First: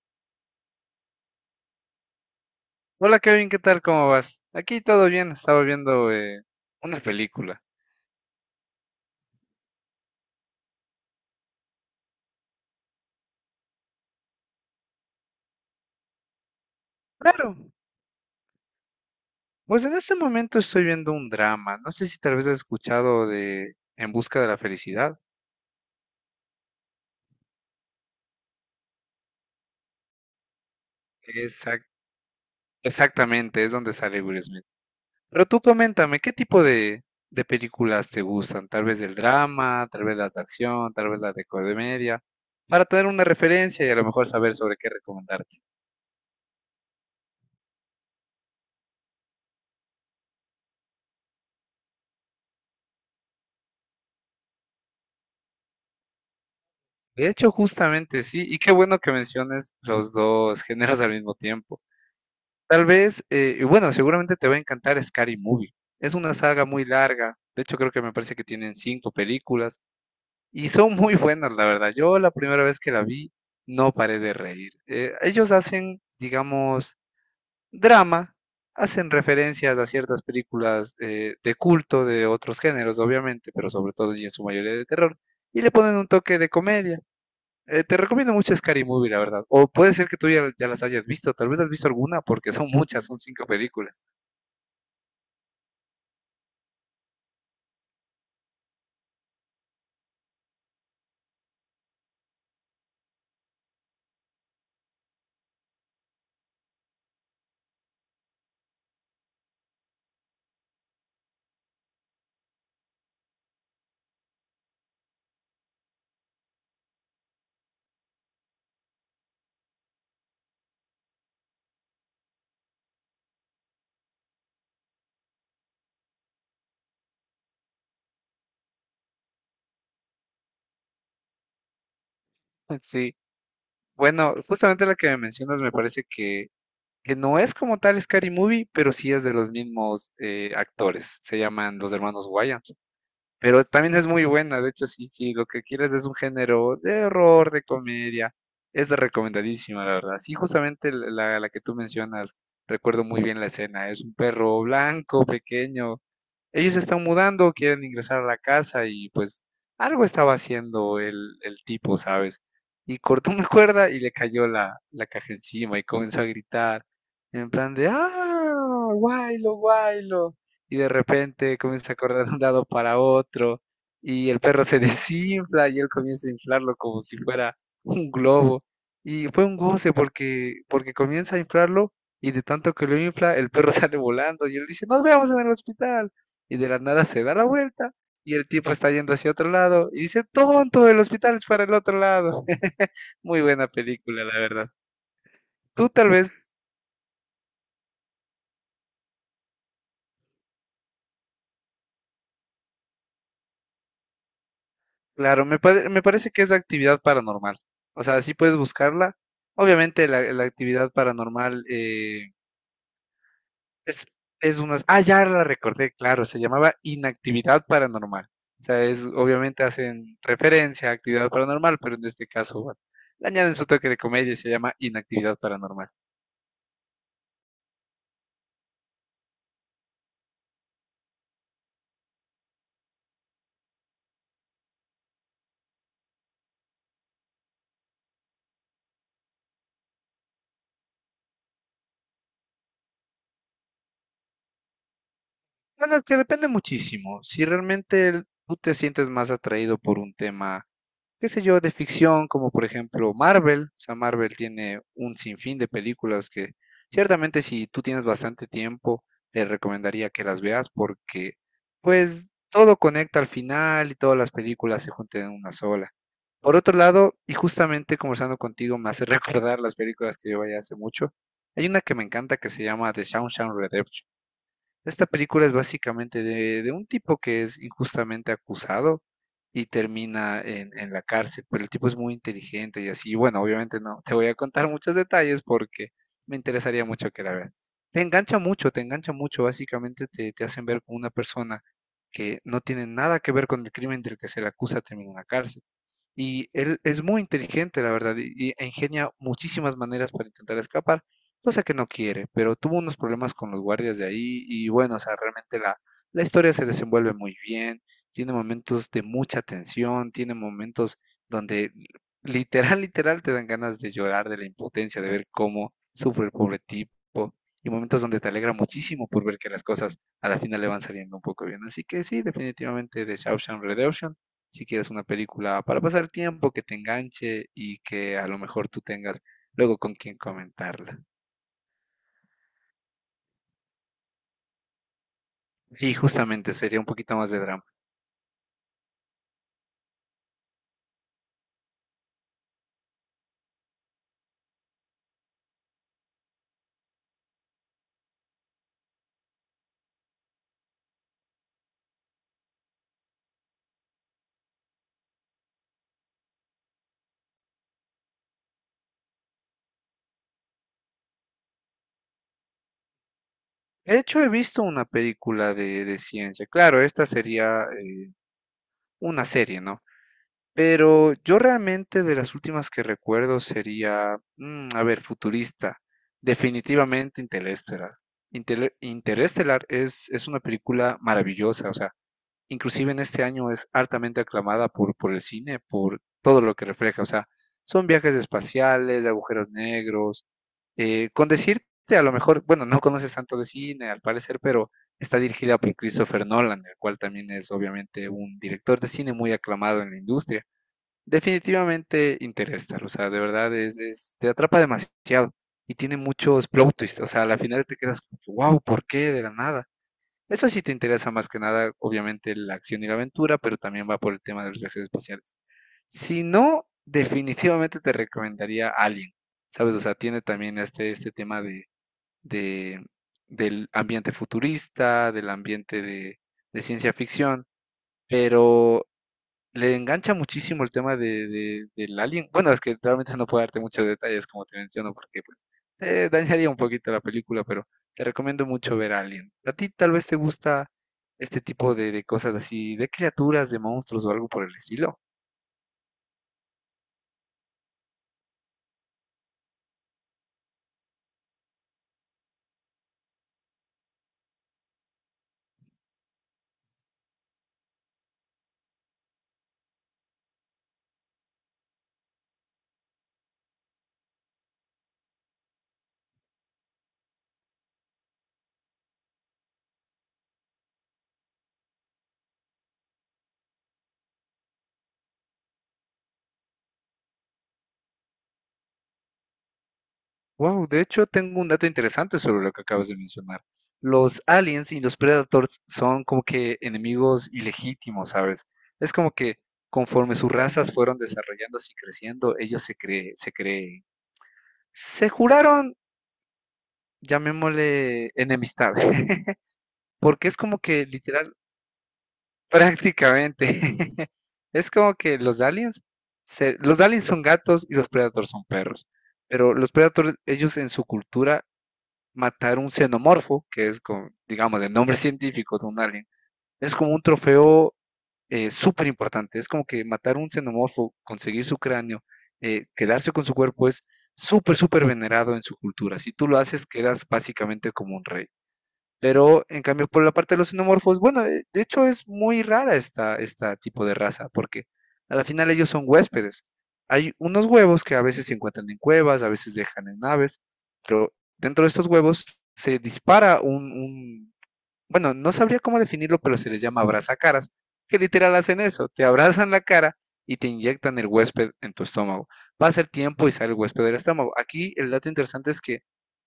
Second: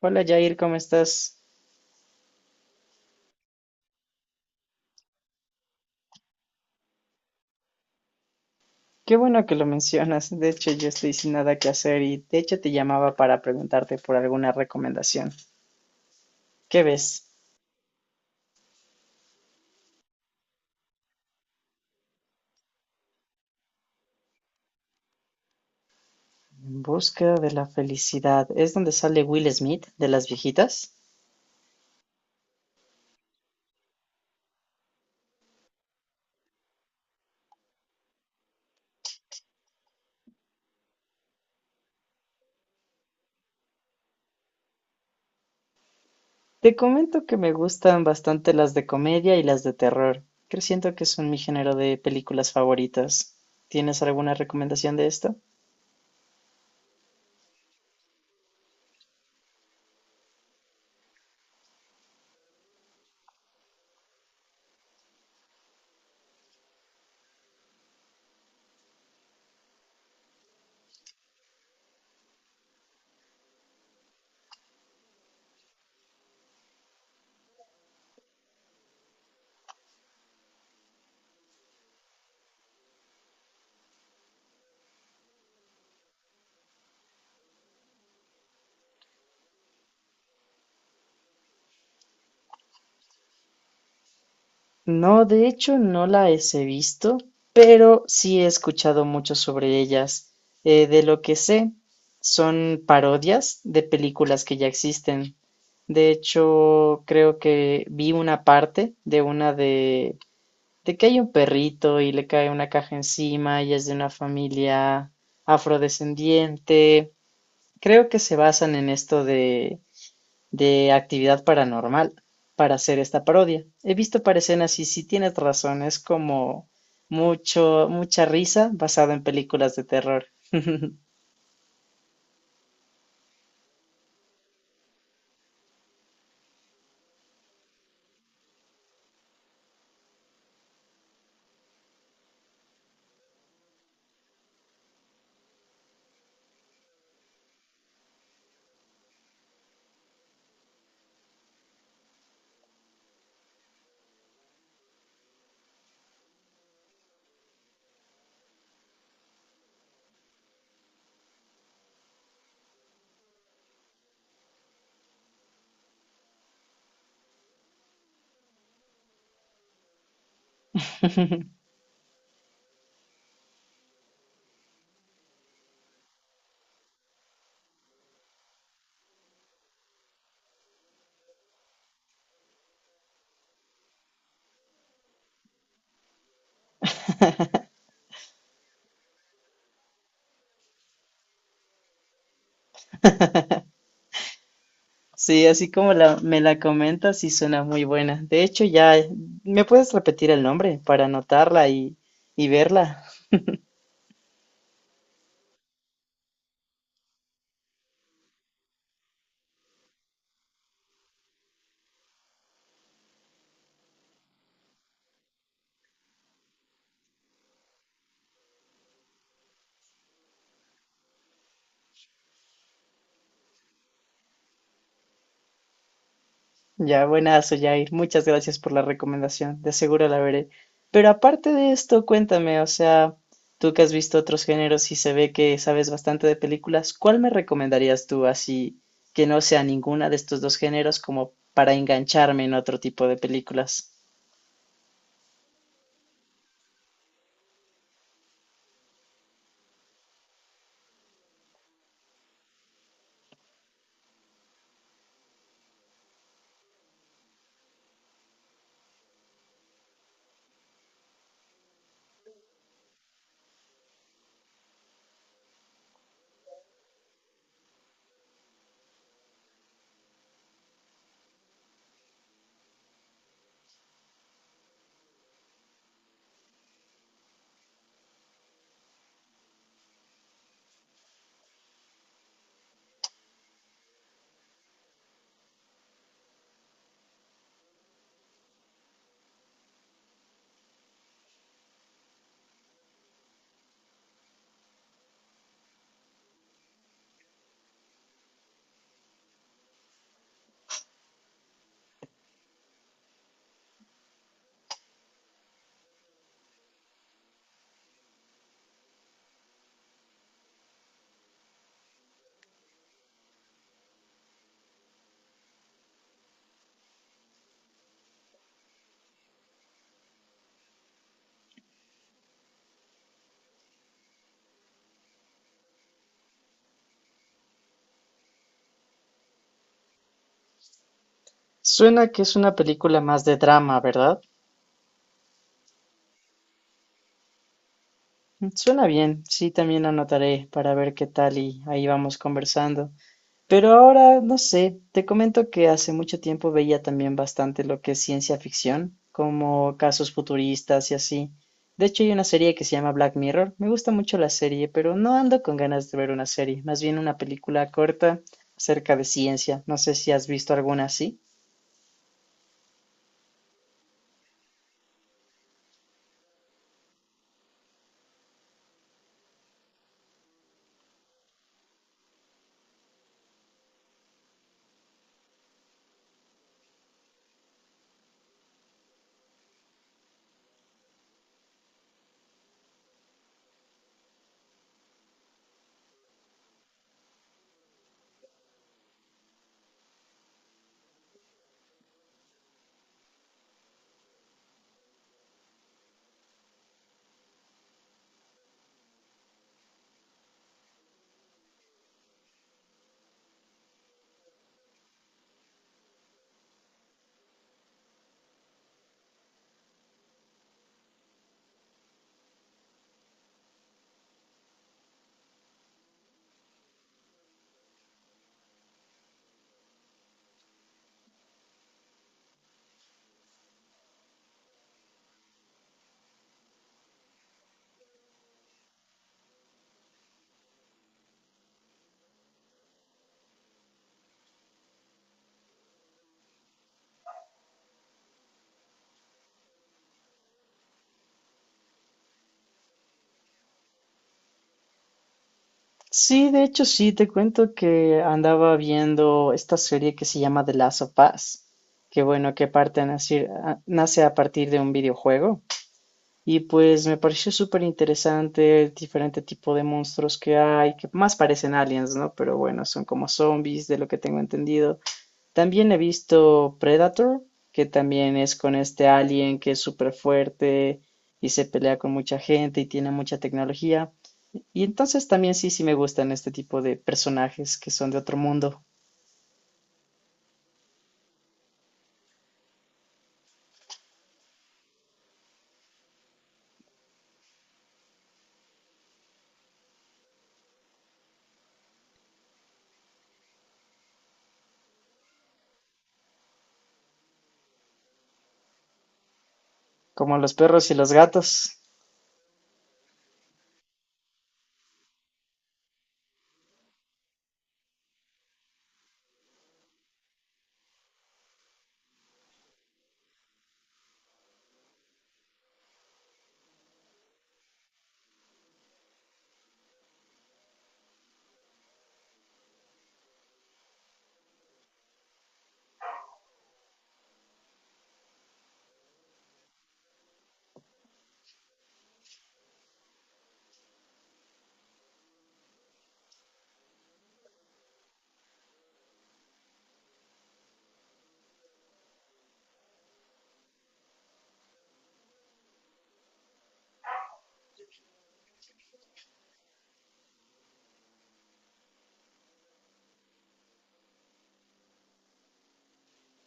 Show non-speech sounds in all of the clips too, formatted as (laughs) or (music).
Hola Jair, ¿cómo estás? Hola Kevin, ¿qué tal? ¿Cómo vas? Aquí todo bien, estaba viendo una película. Qué bueno que lo mencionas. De hecho, yo estoy sin nada que hacer y de hecho te llamaba para preguntarte por alguna recomendación. ¿Qué ves? Claro, pues en este momento estoy viendo un drama. No sé si tal vez has escuchado de En busca de la felicidad. En busca de la felicidad. ¿Es donde sale Will Smith de las viejitas? Exact- exactamente, es donde sale Will Smith. Pero tú coméntame, ¿qué tipo de películas te gustan? Tal vez del drama, tal vez las de acción, tal vez las de comedia, para tener una referencia y a lo mejor saber sobre qué recomendarte. Te comento que me gustan bastante las de comedia y las de terror. Creo siento que son mi género de películas favoritas. ¿Tienes alguna recomendación de esto? De hecho, justamente sí, y qué bueno que menciones los dos géneros al mismo tiempo. Tal vez, y bueno, seguramente te va a encantar Scary Movie. Es una saga muy larga. De hecho, creo que me parece que tienen cinco películas y son muy buenas, la verdad. Yo la primera vez que la vi no paré de reír. Ellos hacen, digamos, drama, hacen referencias a ciertas películas de culto de otros géneros, obviamente, pero sobre todo y en su mayoría de terror, y le ponen un toque de comedia. Te recomiendo mucho Scary Movie, la verdad. O puede ser que tú ya, ya las hayas visto, tal vez has visto alguna, porque son (laughs) muchas, son cinco películas. No, de hecho no las he visto, pero sí he escuchado mucho sobre ellas. De lo que sé, son parodias de películas que ya existen. De hecho, creo que vi una parte de que hay un perrito y le cae una caja encima y es de una familia afrodescendiente. Creo que se basan en de actividad paranormal para hacer esta parodia. He visto para escenas y sí tienes razón, es como mucha risa basada en películas de terror. (laughs) (laughs) Sí. Bueno, justamente la que me mencionas me parece que no es como tal Scary Movie, pero sí es de los mismos actores. Se llaman los hermanos Wayans. Pero también es muy buena, de hecho, sí, sí, lo que quieres es un género de horror, de comedia. Es recomendadísima, la verdad. Sí, justamente la que tú mencionas, recuerdo muy bien la escena. Es un perro blanco, pequeño, ellos se están mudando, quieren ingresar a la casa y pues algo estaba haciendo el tipo, ¿sabes? Y cortó una (laughs) cuerda y le cayó la caja encima y comenzó a gritar en plan de, ah, guaylo, guaylo. Y de repente comienza a correr de un lado para otro y el perro se (laughs) desinfla y él comienza a inflarlo como si fuera un globo. Y fue un goce porque comienza a inflarlo y de tanto que lo infla, el perro (laughs) sale volando y él dice, nos vemos en el hospital y de la nada se da la vuelta y el tipo está yendo hacia otro lado y dice, tonto, el hospital es para el otro lado. (laughs) Muy buena película, la verdad. Sí, así Tú como tal me vez, la comentas, sí suena muy buena. ¿Me puedes repetir el nombre para y verla? claro, me, me parece que es actividad paranormal. O sea, sí puedes buscarla. Obviamente la actividad paranormal es, es una... Ah, ya la recordé, claro, se llamaba inactividad paranormal. O sea, es, obviamente hacen referencia a actividad paranormal, pero en este caso, bueno, le añaden su toque de comedia y se llama inactividad paranormal. Ya, buenazo, Jair. Muchas gracias por la recomendación. De seguro la veré. Pero aparte de esto, cuéntame, o sea, tú que has visto otros géneros y se ve que sabes bastante de películas, ¿cuál me recomendarías tú así que no sea ninguna de estos dos géneros como para engancharme en otro tipo de películas? Bueno, que depende muchísimo. Si realmente tú te sientes más atraído por un tema, qué sé yo, de ficción, como por ejemplo Marvel, o sea, Marvel tiene un sinfín de películas que ciertamente si tú tienes bastante tiempo, te recomendaría que las veas porque pues todo conecta al final y todas las películas se juntan en una sola. Por otro lado, y justamente conversando contigo me hace (laughs) recordar las películas que yo veía hace mucho, hay una que me encanta que se llama The Shawshank Redemption. Esta película es básicamente de un tipo que es injustamente acusado y termina en la cárcel, pero el tipo es muy inteligente y así. Y bueno, obviamente no te voy a contar muchos detalles porque me interesaría mucho que la veas. Te engancha mucho, básicamente te, te hacen ver como una persona que no tiene nada que ver con el crimen del que se le acusa termina en la cárcel. Y él es muy inteligente, la verdad, y e ingenia muchísimas maneras para intentar escapar, cosa que no quiere, pero tuvo unos problemas con los guardias de ahí y bueno, o sea, realmente la historia se desenvuelve muy bien, tiene momentos de mucha tensión, tiene momentos donde literal, literal te dan ganas de llorar de la impotencia, de ver cómo sufre el pobre tipo y momentos donde te alegra muchísimo por ver que las cosas a la final le van saliendo un poco bien. Así que sí, definitivamente The Shawshank Redemption, si quieres una película para pasar tiempo, que te enganche y que a lo mejor tú tengas luego con quien comentarla. Suena que es una película más de drama, ¿verdad? Y justamente sería un poquito más de drama. Mm, suena bien. Sí, también anotaré para ver qué tal y ahí vamos conversando. Pero ahora, no sé, te comento que hace mucho tiempo veía también bastante lo que es ciencia ficción, como casos futuristas y así. De hecho, hay una serie que se llama Black Mirror. Me gusta mucho la serie, pero no ando con ganas de ver una serie, más bien una película corta acerca de ciencia. No sé si has visto alguna así. De hecho, he visto una película de ciencia. Claro, esta sería una serie, ¿no? Pero yo realmente de las últimas que recuerdo sería, a ver, futurista, definitivamente Interestelar. Interestelar es una película maravillosa, o sea, inclusive en este año es altamente aclamada por el cine, por todo lo que refleja, o sea, son viajes espaciales, agujeros negros, con decirte, a lo mejor, bueno, no conoces tanto de cine al parecer, pero está dirigida por Christopher Nolan, el cual también es obviamente un director de cine muy aclamado en la industria. Definitivamente Interstellar, o sea, de verdad te atrapa demasiado y tiene muchos plot twists, o sea, al final te quedas como, wow, ¿por qué de la nada? Eso sí te interesa más que nada, obviamente, la acción y la aventura, pero también va por el tema de los viajes espaciales. Si no, definitivamente te recomendaría Alien, ¿sabes? O sea, tiene también este tema de, de- del ambiente futurista, del ambiente de ciencia ficción, pero le engancha muchísimo el tema de, del alien. Bueno, es que realmente no puedo darte muchos detalles, como te menciono, porque pues dañaría un poquito la película, pero te recomiendo mucho ver Alien. A ti tal vez te gusta este tipo de cosas así, de criaturas, de monstruos o algo por el estilo. Sí, de hecho sí, te cuento que andaba viendo esta serie que se llama The Last of Us, que bueno, que parte a nacir- a- nace a partir de un videojuego. Y pues me pareció súper interesante el diferente tipo de monstruos que hay, que más parecen aliens, ¿no? Pero bueno, son como zombies, de lo que tengo entendido. También he visto Predator, que también es con este alien que es súper fuerte y se pelea con mucha gente y tiene mucha tecnología. Y entonces también sí, me gustan este tipo de personajes que son de otro mundo, Wow, de hecho tengo un dato interesante sobre lo que acabas de mencionar. Los aliens y los predators son como que enemigos ilegítimos, ¿sabes? Es como que conforme sus razas fueron desarrollándose y creciendo, ellos se creen se juraron, llamémosle enemistad, (laughs) como porque los es como perros y que los literal, gatos. prácticamente, (laughs) es como que los aliens son gatos y los predators son perros, pero los predators, ellos en su cultura, matar un xenomorfo, que es, como, digamos, el nombre científico de un alien, es como un trofeo súper importante, es como que matar un xenomorfo, conseguir su cráneo, quedarse con su cuerpo es súper, súper venerado en su cultura. Si tú lo haces, quedas básicamente como un rey. Pero en cambio, por la parte de los xenomorfos, bueno, de hecho es muy rara esta tipo de raza, porque a la final ellos son huéspedes. Hay unos huevos que a veces se encuentran en cuevas, a veces dejan en naves, pero dentro de estos huevos se dispara un bueno, no sabría cómo definirlo, pero se les llama abrazacaras, que literal hacen eso, te abrazan la cara y te inyectan el huésped en tu estómago. Va a ser tiempo y sale el huésped del estómago. Aquí el dato interesante es que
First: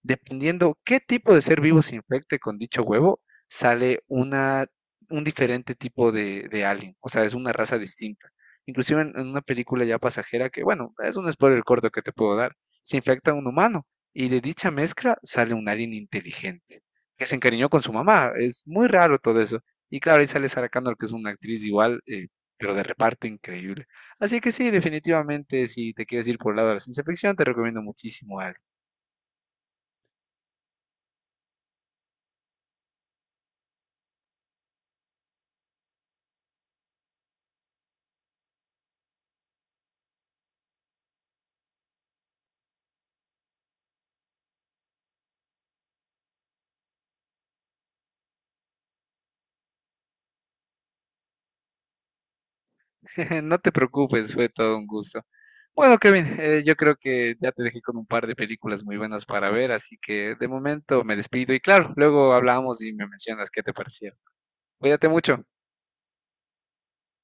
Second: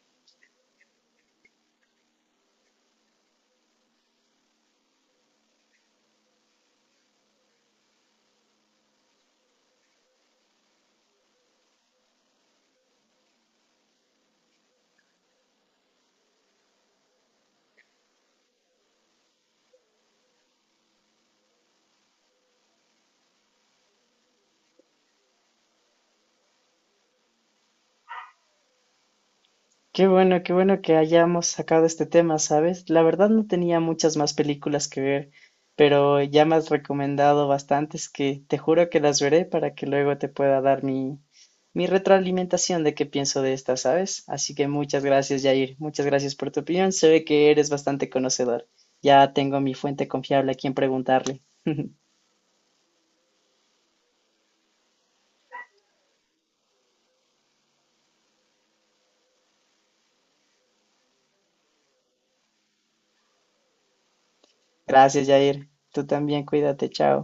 dependiendo qué tipo de ser vivo se infecte con dicho huevo, sale una, un diferente tipo de alien, o sea, es una raza distinta. Inclusive en una película ya pasajera que, bueno, es un spoiler corto que te puedo dar, se infecta un humano y de dicha mezcla sale un alien inteligente que se encariñó con su mamá. Es muy raro todo eso. Y claro, ahí sale Sarah Connor, que es una actriz igual, pero de reparto increíble. Así que sí, definitivamente, si te quieres ir por el lado de la ciencia ficción, te recomiendo muchísimo algo. Qué bueno, que hayamos sacado este tema, ¿sabes? La verdad no tenía muchas más películas que ver, pero ya me has recomendado bastantes que te juro que las veré para que luego te pueda dar mi retroalimentación de qué pienso de estas, ¿sabes? Así que muchas gracias, Jair. Muchas gracias por tu opinión. Se ve que eres bastante conocedor. Ya tengo mi fuente confiable a quien preguntarle. (laughs) (laughs) No te preocupes, fue todo un gusto. Bueno, Kevin, yo creo que ya te dejé con un par de películas muy buenas para ver, así que de momento me despido y claro, luego hablamos y me mencionas qué te parecieron. Cuídate Gracias, mucho. Jair. Tú también, cuídate, chao.